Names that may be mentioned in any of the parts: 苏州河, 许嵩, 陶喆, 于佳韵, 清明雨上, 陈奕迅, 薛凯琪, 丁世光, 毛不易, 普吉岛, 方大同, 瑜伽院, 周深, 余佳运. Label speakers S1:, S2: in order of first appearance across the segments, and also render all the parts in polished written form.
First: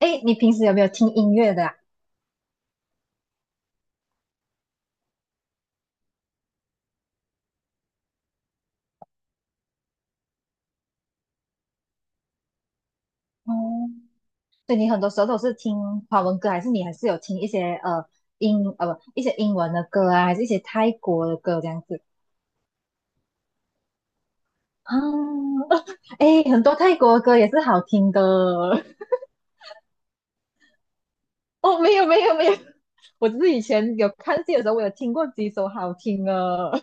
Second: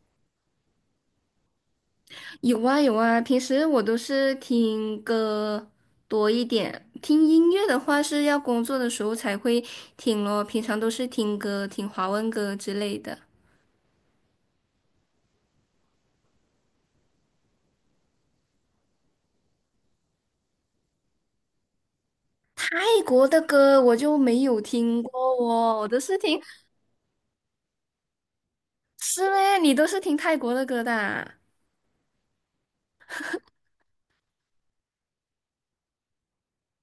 S1: 哎，你平时有没有听音乐的啊？
S2: 有啊有啊，平时我都是听歌多一点，听音乐的话是要工作的时候才会听咯，平常都是听歌，听华文歌之类的。
S1: 哦，所以你很多时候都是听华文歌，还是你还是有听一些呃英呃不一些英文的歌啊，还是一些泰国的歌这样子
S2: 泰国的歌我就没有
S1: 啊？
S2: 听过。哦，我都 是听，
S1: 哎，很多泰国的歌也是好听的
S2: 是嘞，你都是听泰国的歌的啊？
S1: 哦。没有没有没有，我只是以前有看戏的时候，我有听过几首好听的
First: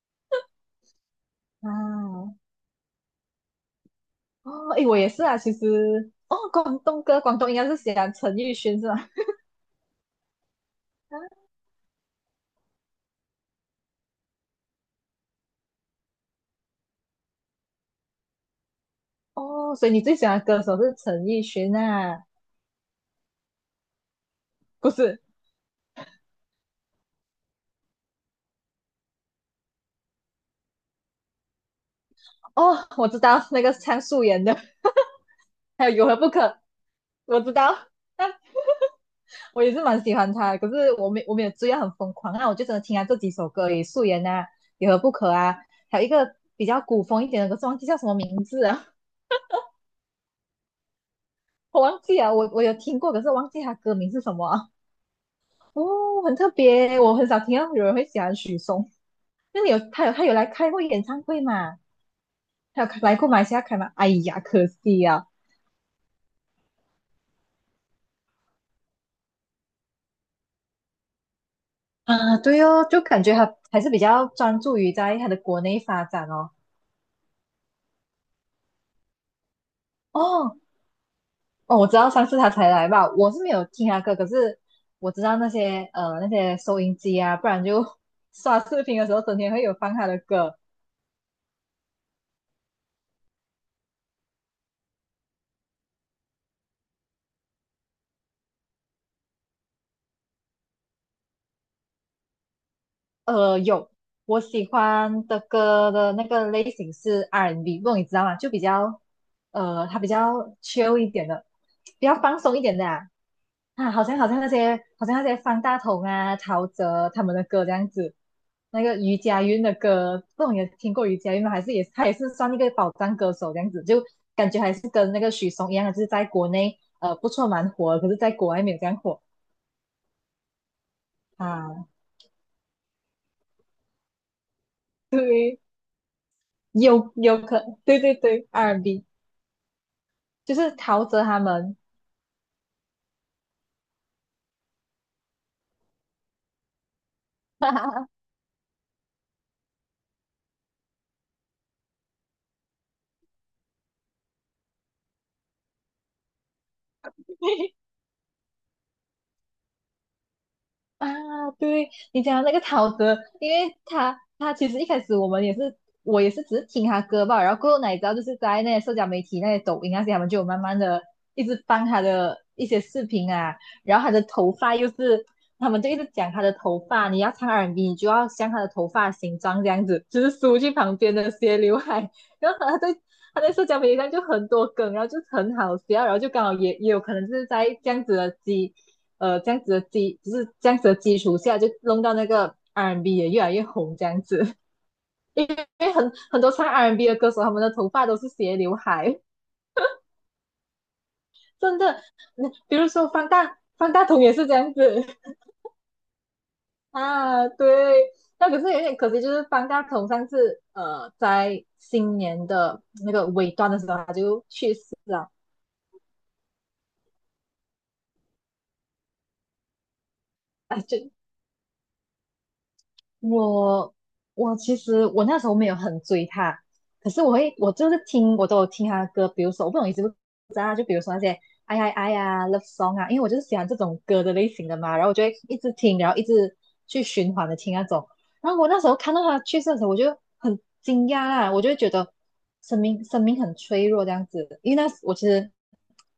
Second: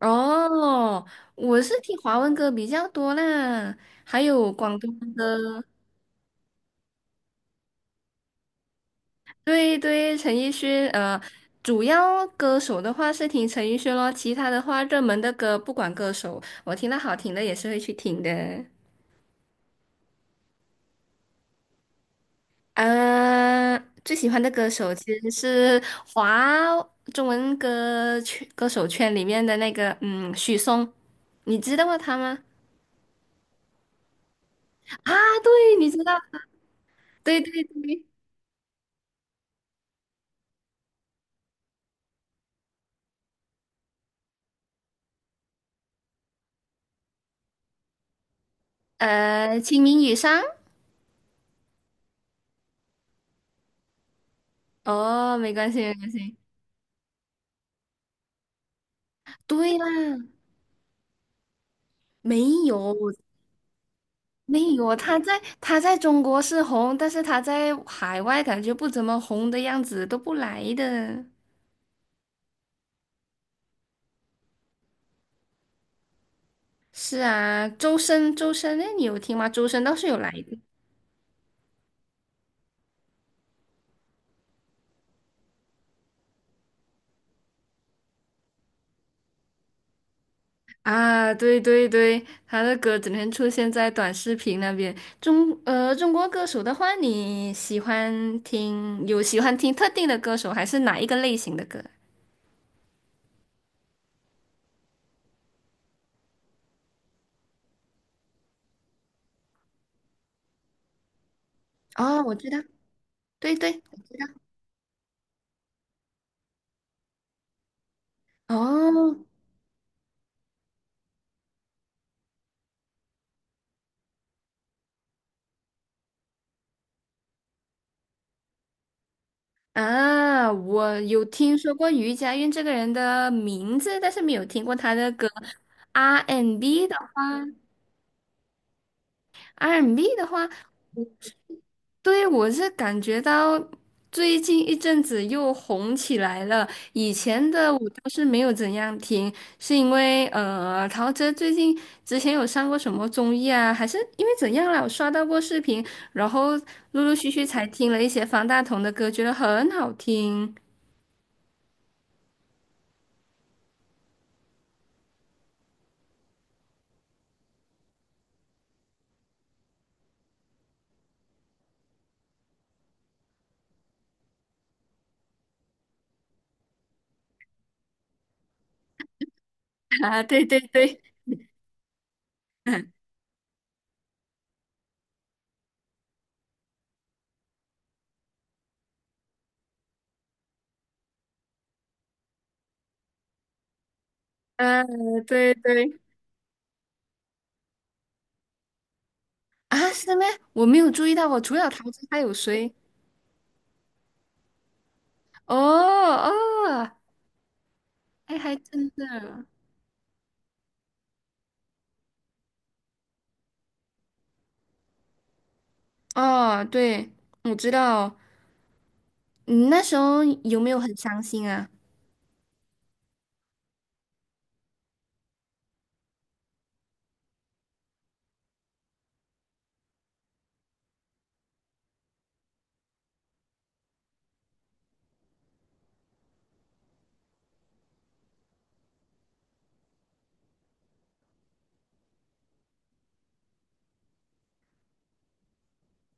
S2: 哦，我 是听华文
S1: 啊。
S2: 歌比较多啦，还有
S1: 哦，
S2: 广
S1: 哎，
S2: 东
S1: 我也是啊，其
S2: 歌。
S1: 实哦，广东歌，广东应该是喜欢陈奕迅是吧？
S2: 对对，陈奕迅，主要歌手的话是听陈奕迅咯，其他的话热门的歌不管歌手，我听到好听的也是会去听的。
S1: 哦，所以你最喜欢的歌手是陈奕迅啊？
S2: 呃，最喜欢的歌
S1: 不
S2: 手其
S1: 是？
S2: 实是华中文歌曲歌手圈里面的那个，嗯，许嵩，你知道他吗？
S1: 哦，我知道那个唱素颜的，
S2: 啊，对，
S1: 还
S2: 你
S1: 有
S2: 知
S1: 有
S2: 道，
S1: 何不可，我
S2: 对
S1: 知
S2: 对
S1: 道。
S2: 对，
S1: 但我也是蛮喜欢他的，可是我没有追到很疯狂，那我就只能听他这几首歌而已，素颜啊，有何不可啊，还有一个比较古风一点的，可是忘记叫什么名字啊。
S2: 清明雨上，
S1: 我忘记了，我有听过，可是忘记他歌名是什么啊。
S2: 哦，没关系没关
S1: 哦，很
S2: 系，
S1: 特别，我很少听到有人会喜欢许嵩。那你
S2: 对
S1: 有
S2: 啦，
S1: 他有他有来开过演唱会嘛？
S2: 没
S1: 他有
S2: 有，
S1: 来过马来西亚开吗？哎呀，
S2: 没
S1: 可
S2: 有啊，
S1: 惜
S2: 他
S1: 啊！
S2: 在他在中国是红，但是他在海外感觉不怎么红的样子，都不来的。
S1: 啊，对哦，就感觉他还是比较专注于在他的国内发展哦。
S2: 是啊，周深，周深，那你有听吗？周深倒是有来
S1: 哦
S2: 的。
S1: 哦，我知道上次他才来吧，我是没有听他歌，可是我知道那些收音机啊，不然就 刷视频的时候整天会有放他的歌。
S2: 啊，对对对，他的歌整天出现在短视频那边。中国歌手的话，你喜欢听有喜欢听特定的歌手，还是哪一个类型的歌？
S1: 有，我喜欢的歌的那个类型是 R&B,不，你知道吗？就比较，它比较 chill 一点的，比较
S2: 哦，我
S1: 放
S2: 知
S1: 松
S2: 道，
S1: 一点的啊。
S2: 对对，
S1: 啊
S2: 我
S1: 好
S2: 知
S1: 像好像
S2: 道。
S1: 那些好像那些方大同啊、陶喆他们的歌这样子，那个
S2: 哦，
S1: 余佳运的歌，不懂你有听过余佳运吗？还是他也是算一个宝藏歌手这样子，就感觉还是跟那个许嵩一样，的，就是在国内不错蛮火的，可是在国外没有这样火
S2: 啊，我有听说
S1: 啊。
S2: 过于佳韵这个人的名字，但是没有听过他的歌。
S1: 对，
S2: R&B and B 的
S1: 有有
S2: 话
S1: 可，对对对，R&B。
S2: ，R&B and B 的话，
S1: 就是陶
S2: 我
S1: 喆他们
S2: 对，我是感觉到最近一阵子又红起来了。以前的我倒 是没有怎样听，是因为陶喆最近之前有上过什么综艺啊，还是因为怎样了？我刷到过视频，然后陆陆续续才听了一些方大同的歌，觉得很好听。
S1: 啊，对你讲的那个陶喆，因为他其实一开始我也是只是听他歌吧，然后过后哪知道就是在那些社交媒体、那些抖音那些，他们就有慢慢的一直放他的一些视频啊。然后他的头发又是，他们就一直讲他的头发，你要唱 R&B 你就要像他的头发形状这样 子，就
S2: 啊，
S1: 是
S2: 对
S1: 梳
S2: 对
S1: 去旁
S2: 对。
S1: 边的斜刘海，然后他在社交媒体上就很多梗，然后就很好笑，然后就刚好也有可能是在这样子的基础下，就弄到那个 R&B 也越来越红这样子。
S2: 嗯，
S1: 因
S2: 对
S1: 为
S2: 对。
S1: 很多唱 R&B 的歌手，他们的头发都是斜刘海，
S2: 啊，是吗？我没有注意到哦，我除了
S1: 真
S2: 桃
S1: 的。
S2: 子还有
S1: 那
S2: 谁？
S1: 比如说方大同也是这样子
S2: 哦哦，
S1: 啊，对。
S2: 哎，
S1: 那
S2: 还
S1: 可是有
S2: 真
S1: 点可惜，就是
S2: 的。
S1: 方大同上次在新年的那个尾端的时候他就去世了。
S2: 哦，对，我知道哦。你那时候有没有
S1: 哎，
S2: 很
S1: 就
S2: 伤心啊？
S1: 我我其实那时候没有很追他，可是我会我就是听我都有听他的歌，比如说我不懂你知不就比如说那些哎呀哎啊 love song 啊，因为我就是喜欢这种歌的类型的嘛，然后我就会一直听，然后一直去循环的听那种。然后我那时候看到他去世的时候，我就很惊讶啦，我就会觉得生命很脆弱这样子，因为那时我其实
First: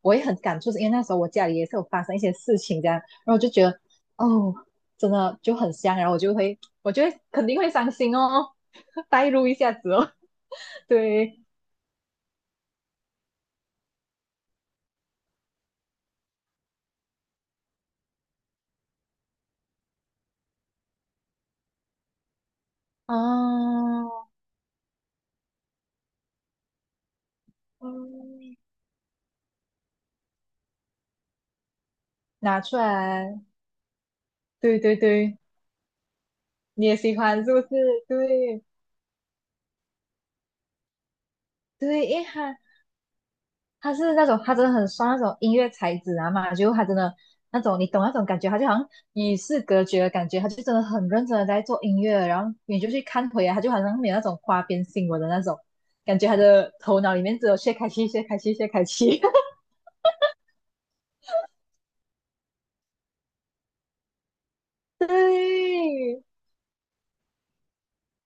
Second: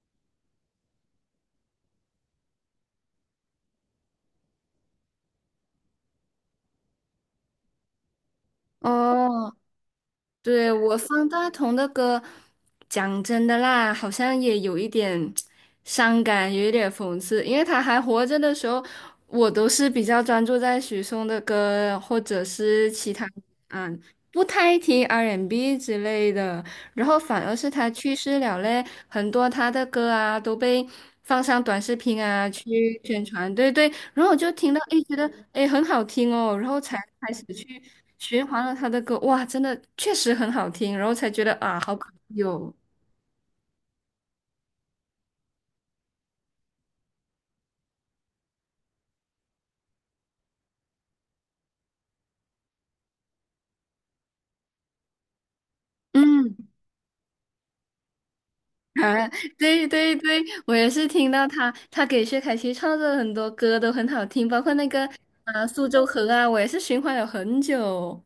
S1: 我也很感触，是因为那时候我家里也是有发生一些事情这样，然后我就觉得哦，真的就很香，然后我就会肯定会伤心哦，代入
S2: 哦，
S1: 一下子哦，
S2: 对，我方
S1: 对
S2: 大同的歌，讲真的啦，好像也有一点伤感，有一点讽刺，因为他还活着的时候，我都是比较专注在许嵩的歌，或者是其他，
S1: 啊。
S2: 嗯，不太听 R&B N 之类的。然后反而是他去世
S1: 嗯，
S2: 了嘞，很多他的歌啊都被放上短视频啊
S1: 拿出
S2: 去宣
S1: 来，
S2: 传，对对，然后我就听
S1: 对
S2: 到，
S1: 对
S2: 诶，觉得
S1: 对，
S2: 诶很好听哦，然后
S1: 你也
S2: 才
S1: 喜
S2: 开始
S1: 欢是不是？
S2: 去循
S1: 对
S2: 环了他的歌，哇，真的确实很好听，然后才觉得啊，好
S1: 对，因为
S2: 有，
S1: 他是那种他真的很刷那种音乐才子啊嘛，就他真的那种你懂那种感觉，他就好像与世隔绝的感觉，他就真的很认真的在做音乐，然后你就去看回来，他就好像没有那种花边新闻的那种感觉，他
S2: 嗯，
S1: 的头脑里面只有薛凯琪、薛凯琪、薛凯 琪。
S2: 啊，对对对，我也是听到他，他给薛凯琪创作的很多歌都很好听，包括那个啊
S1: 对
S2: 《苏州河》啊，我也是循环了很久。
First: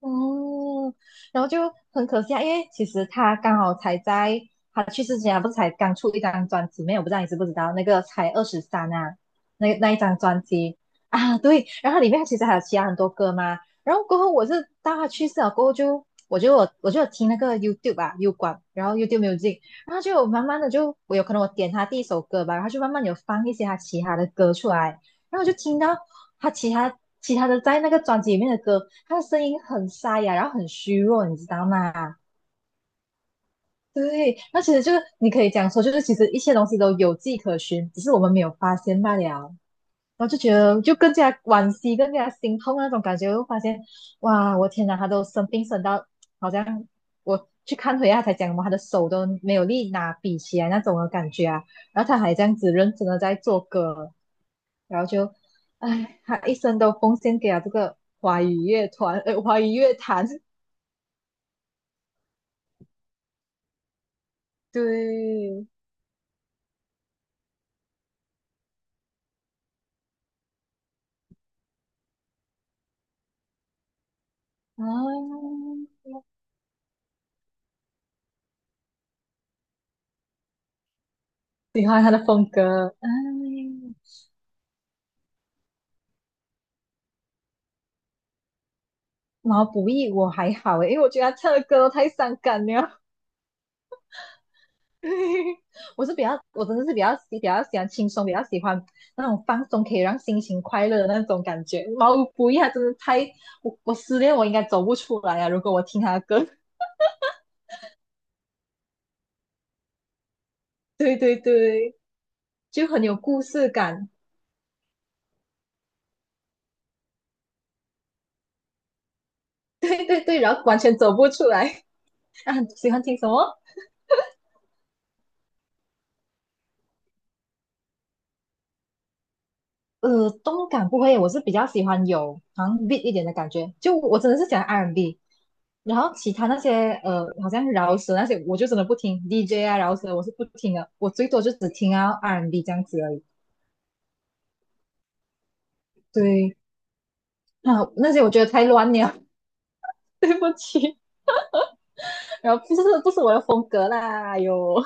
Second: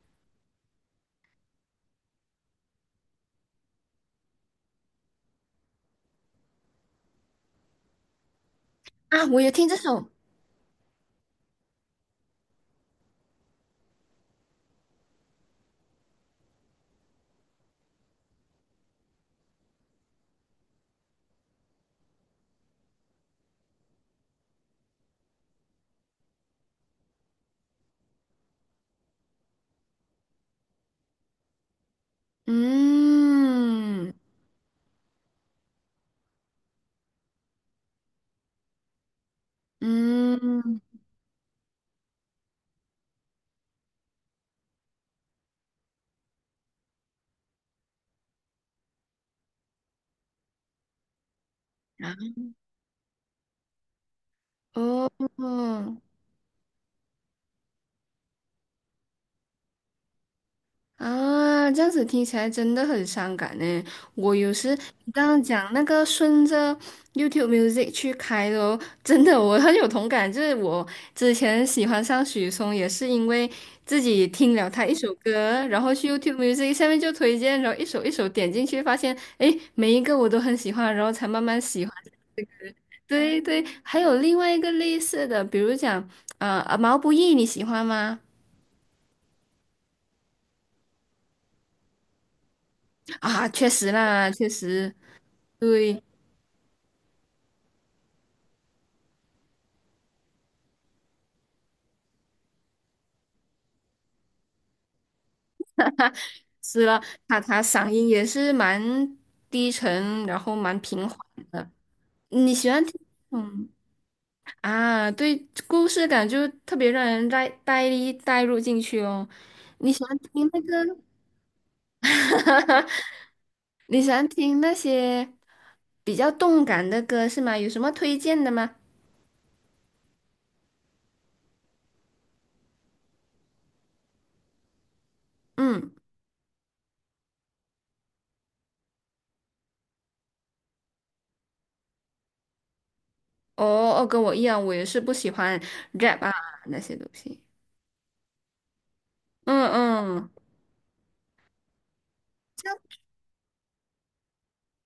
S1: 哦，然后就很可惜啊，因为其实他刚好才在他去世之前啊，他不是才刚出一张专辑没有？我不知道你知不知道，那个才23啊，
S2: 啊，我也听这
S1: 那一
S2: 首，
S1: 张专辑啊，对，然后里面其实还有其他很多歌嘛。然后过后我是到他去世了过后就，我就有听那个 YouTube 吧、u 管，然后 YouTube Music,然后就有慢慢的就我有可能我点他第一首歌吧，然后就慢慢有放一些他其他的歌出来，然后我就听到他其他的在那个专辑里面的歌，他的声音很沙哑，然后很虚弱，你知道吗？
S2: 嗯
S1: 对，那其实就是你可以讲说，就是其实一些东西都有迹可循，只是我们没有发现罢了。然后就觉
S2: 嗯，
S1: 得就更加惋惜，更加心痛啊那种感觉。我发现，哇，我天哪，他都生病生到好像我去看回他才讲嘛，他的手都没有力拿笔起来那种的感觉啊。然后他
S2: 啊
S1: 还这样子认真的在做歌，然后就，
S2: 哦。
S1: 唉，他一生都奉献给了这个华语乐坛。
S2: 啊，这样子听起来真的很伤感呢。我有时你刚刚
S1: 对，
S2: 讲那个顺着 YouTube Music 去开的哦，真的我很有同感。就是我之前喜欢上许嵩，也是因为自己听了他一首
S1: 啊。
S2: 歌，然后去 YouTube Music 下面就推荐，然后一首一首点进去，发现诶，每一个我都很喜欢，然后才慢慢喜
S1: 喜
S2: 欢。
S1: 欢他的风格。
S2: 对对，
S1: 嗯。
S2: 还有另外一个类似的，比如讲毛不易你喜欢吗？
S1: 毛不易我还好诶，因为我觉得他唱的歌都太伤感了。
S2: 啊，确实啦，确实 对。
S1: 我是比较，我真的是比较比较喜欢轻松，比较喜欢那种放松，可以让心情快乐的那种感觉。毛不易他真的太，我失恋我应该走不出来啊！如果我听他的歌，
S2: 是了，他他嗓音也是蛮低沉，然后蛮 平
S1: 对
S2: 缓
S1: 对
S2: 的。
S1: 对，
S2: 你喜欢
S1: 就
S2: 听。
S1: 很有故事
S2: 嗯？
S1: 感，
S2: 啊？对，故事感就特别让人带入进去哦。你喜
S1: 对
S2: 欢
S1: 对对，
S2: 听
S1: 然
S2: 那
S1: 后完全
S2: 个？
S1: 走不出来。啊，喜欢听什么？
S2: 你喜欢听那些比较动感的歌是吗？有什么推荐的吗？
S1: 动感不会，我是比较喜欢有好像 beat 一点的感觉，就我真的是喜欢 R&B,
S2: 嗯，
S1: 然后其他那些好像饶舌那些，我就真的不听 DJ 啊，饶舌我是不听的，我最多就只听啊 R&B 这样子而已。
S2: 哦哦，跟我一样，我也是不喜欢 rap 啊
S1: 对，
S2: 那些东西。
S1: 啊，那些我觉得太乱了，
S2: 嗯 嗯。
S1: 对不起，然后不是不是我的风格啦。有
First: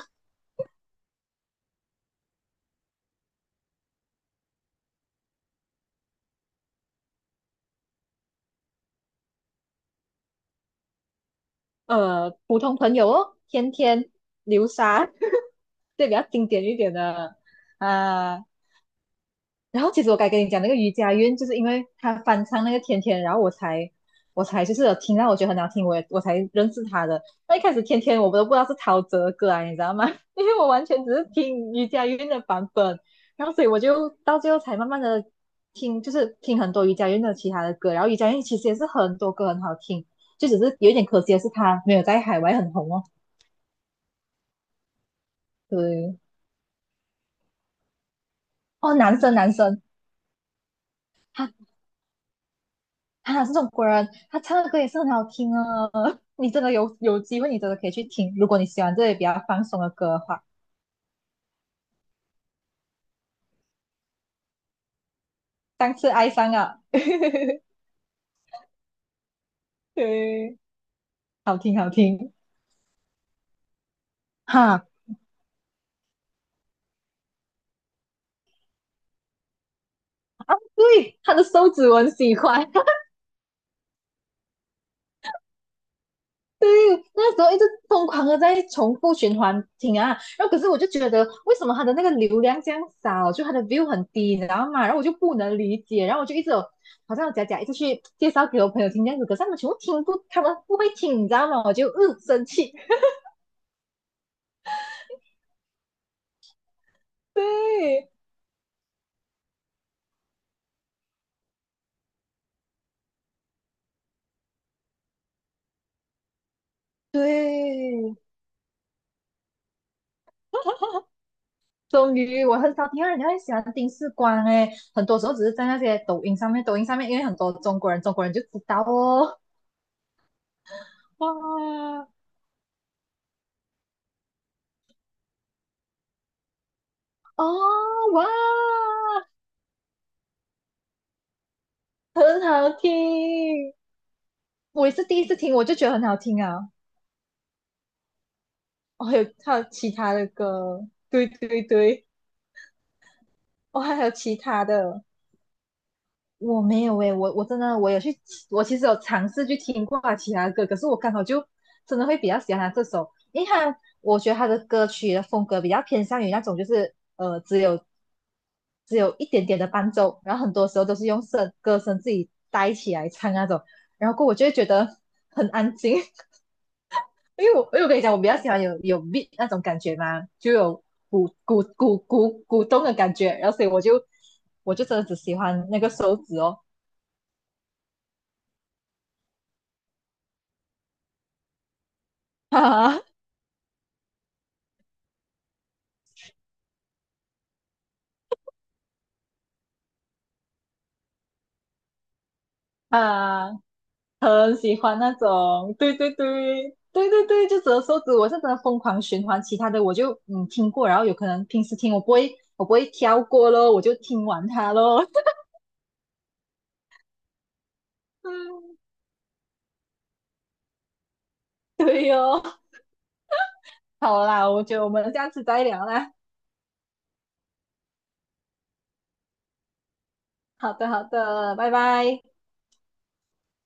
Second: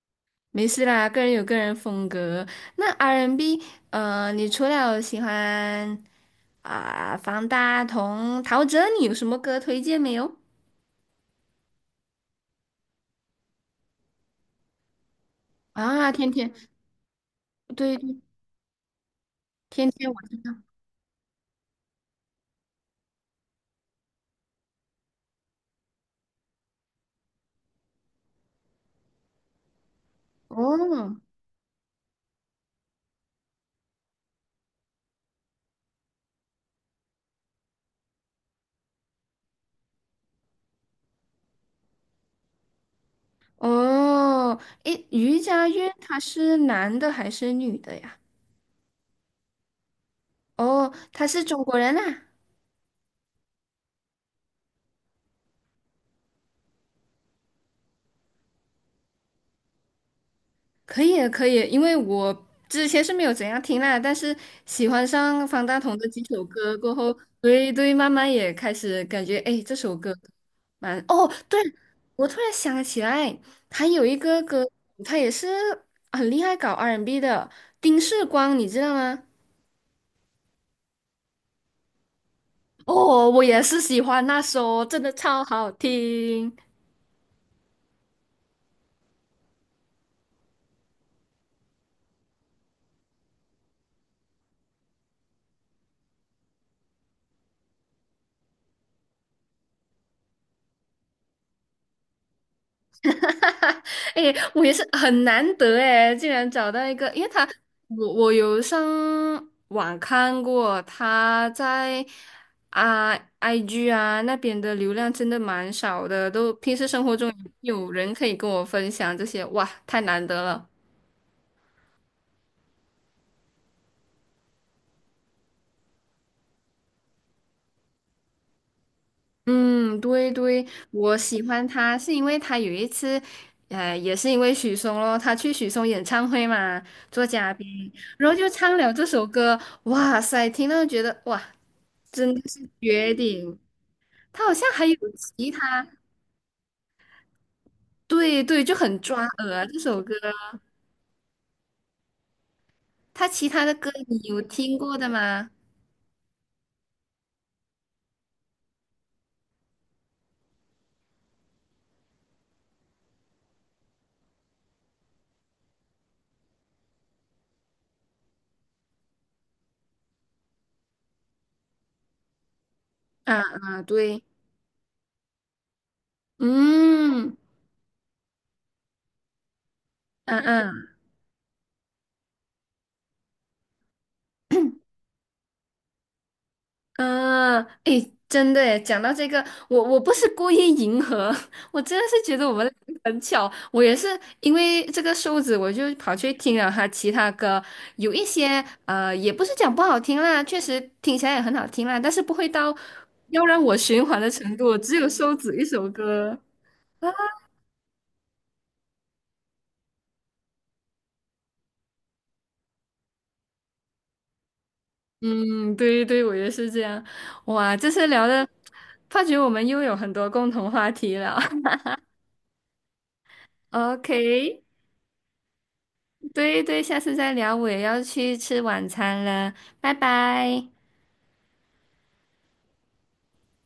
S2: 没事啦，个人有个人风格。那 R&B，n 你除了有喜欢啊、方大同、陶喆，你有什么歌推荐没有？
S1: 普通朋友哦，天天，流沙，对，
S2: 啊，
S1: 比较
S2: 天
S1: 经
S2: 天，
S1: 典一点的
S2: 对对，
S1: 啊。然
S2: 天
S1: 后其
S2: 天
S1: 实我
S2: 我
S1: 该
S2: 知
S1: 跟你
S2: 道。
S1: 讲那个瑜伽院，就是因为他翻唱那个天天，然后我才就是有听到我觉得很好听，我才认识他的。那一开始天天我都不知道是陶喆的歌啊，你知道吗？因为我完全只
S2: 哦
S1: 是听瑜伽院的版本，然后所以我就到最后才慢慢的听，就是听很多瑜伽院的其他的歌，然后瑜伽院其实也是很多歌很好听，就只是有一点可惜的是他没有在海外很红哦。
S2: 哦，诶，于佳韵他
S1: 对，
S2: 是男的还是女的呀？
S1: 哦，男生男生，
S2: 哦，他是
S1: 他
S2: 中国人啊。
S1: 他这种果然他唱的歌也是很好听啊。你真的有机会，你真的可以去听。如果你喜欢这些比较放松的歌的话，
S2: 可以啊可以啊，因为我之前是没有怎样听啦，但是喜欢上方大
S1: 上
S2: 同的
S1: 次
S2: 几
S1: 爱
S2: 首
S1: 上
S2: 歌
S1: 啊，
S2: 过后，对 对，慢慢也开始感觉，哎，这首歌
S1: 对，
S2: 蛮……哦，
S1: 好
S2: 对，
S1: 听好
S2: 我
S1: 听
S2: 突然想起来，还有一个歌，
S1: 哈。
S2: 他也是很厉害搞 R&B and B 的，丁世光，你知道吗？
S1: 对，他的手指我很喜欢，
S2: 哦，我也是喜欢那首，真的超好听。
S1: 对，那时候一直疯狂的在重复循环听啊，然后可是我就觉得为什么他的那个流量这样少，就他的 view 很低，你知道吗？然后我就不能理解，然后我就一直有好像有假假一直去介绍给我朋友听这样子，可是他们全部听不，他们不会听，你知道吗？我就嗯生气。
S2: 哎，我也是很难得哎，竟然找到一个，因为他，
S1: 对
S2: 我有上网看过，他在啊 IG 啊那边的流量真的蛮少的，都平时生活中有人
S1: 对，
S2: 可以跟我分享这些，哇，太难得了。
S1: 终于我很少听到人家会喜欢丁世光诶，很多时候只是在那些抖音上面，抖音上面因为很多中国人，中国人就知道哦，
S2: 嗯，对对，我喜欢
S1: 哇
S2: 他是因为他有一次，也是因为许嵩咯，他去许嵩演唱会嘛，做
S1: 哦
S2: 嘉宾，
S1: 哇。
S2: 然后就唱了这首歌，哇塞，听到觉得哇。真的
S1: 很
S2: 是
S1: 好
S2: 绝顶。
S1: 听。
S2: 他好像还
S1: 我也
S2: 有
S1: 是第一次
S2: 其
S1: 听，我就
S2: 他，
S1: 觉得很好听啊。
S2: 对对，就很
S1: 哦，还
S2: 抓
S1: 有
S2: 耳
S1: 还有
S2: 啊这
S1: 其
S2: 首歌，
S1: 他的歌，对对对，
S2: 他其他的
S1: 我
S2: 歌
S1: 还有
S2: 你
S1: 其
S2: 有
S1: 他
S2: 听过
S1: 的，
S2: 的吗？
S1: 我没有诶，我真的有去，我其实有尝试去听过他其他的歌，可是我刚好就真的会比较喜欢他这首，因为他我觉得他的歌曲的风格比较偏向于那种就是只有一点点的伴奏，然后很多时候都是用歌声自己带起来唱
S2: 啊
S1: 那种，
S2: 啊，
S1: 然后
S2: 对，
S1: 过后我就会觉得很安静，
S2: 嗯
S1: 因为我跟你讲，我比较喜欢有 beat 那种感觉嘛，
S2: 嗯
S1: 就有
S2: 嗯，
S1: 鼓鼓鼓鼓鼓动的感觉，然后所以我就真的只喜欢那个手指哦，
S2: 嗯，诶，真的诶，讲到这个，我不是故意迎合，我真的是觉得 我们俩
S1: 哈哈
S2: 很巧。我也是因为这个瘦子，我就跑去听了他其他歌，有一些也不是讲不好听啦，确实听起来也很好听啦，但是不会到要
S1: 啊，
S2: 让我循环的程
S1: 很喜
S2: 度，只
S1: 欢
S2: 有
S1: 那
S2: 瘦子一
S1: 种，
S2: 首
S1: 对对
S2: 歌。
S1: 对对对对，就只有手指，我是真的疯狂循环，其他的我就听过，然后有可能平时听我不会挑过咯，我就听完它咯，
S2: 嗯，对对，我也是这样。哇，这次聊的，
S1: 嗯，
S2: 发觉我们又有很多共同话题了。
S1: 对哦，好啦，
S2: OK。
S1: 我觉得我们这样子再聊啦，
S2: 对对，下次再聊，我也要去吃晚餐了，拜拜。
S1: 好的好的，拜拜。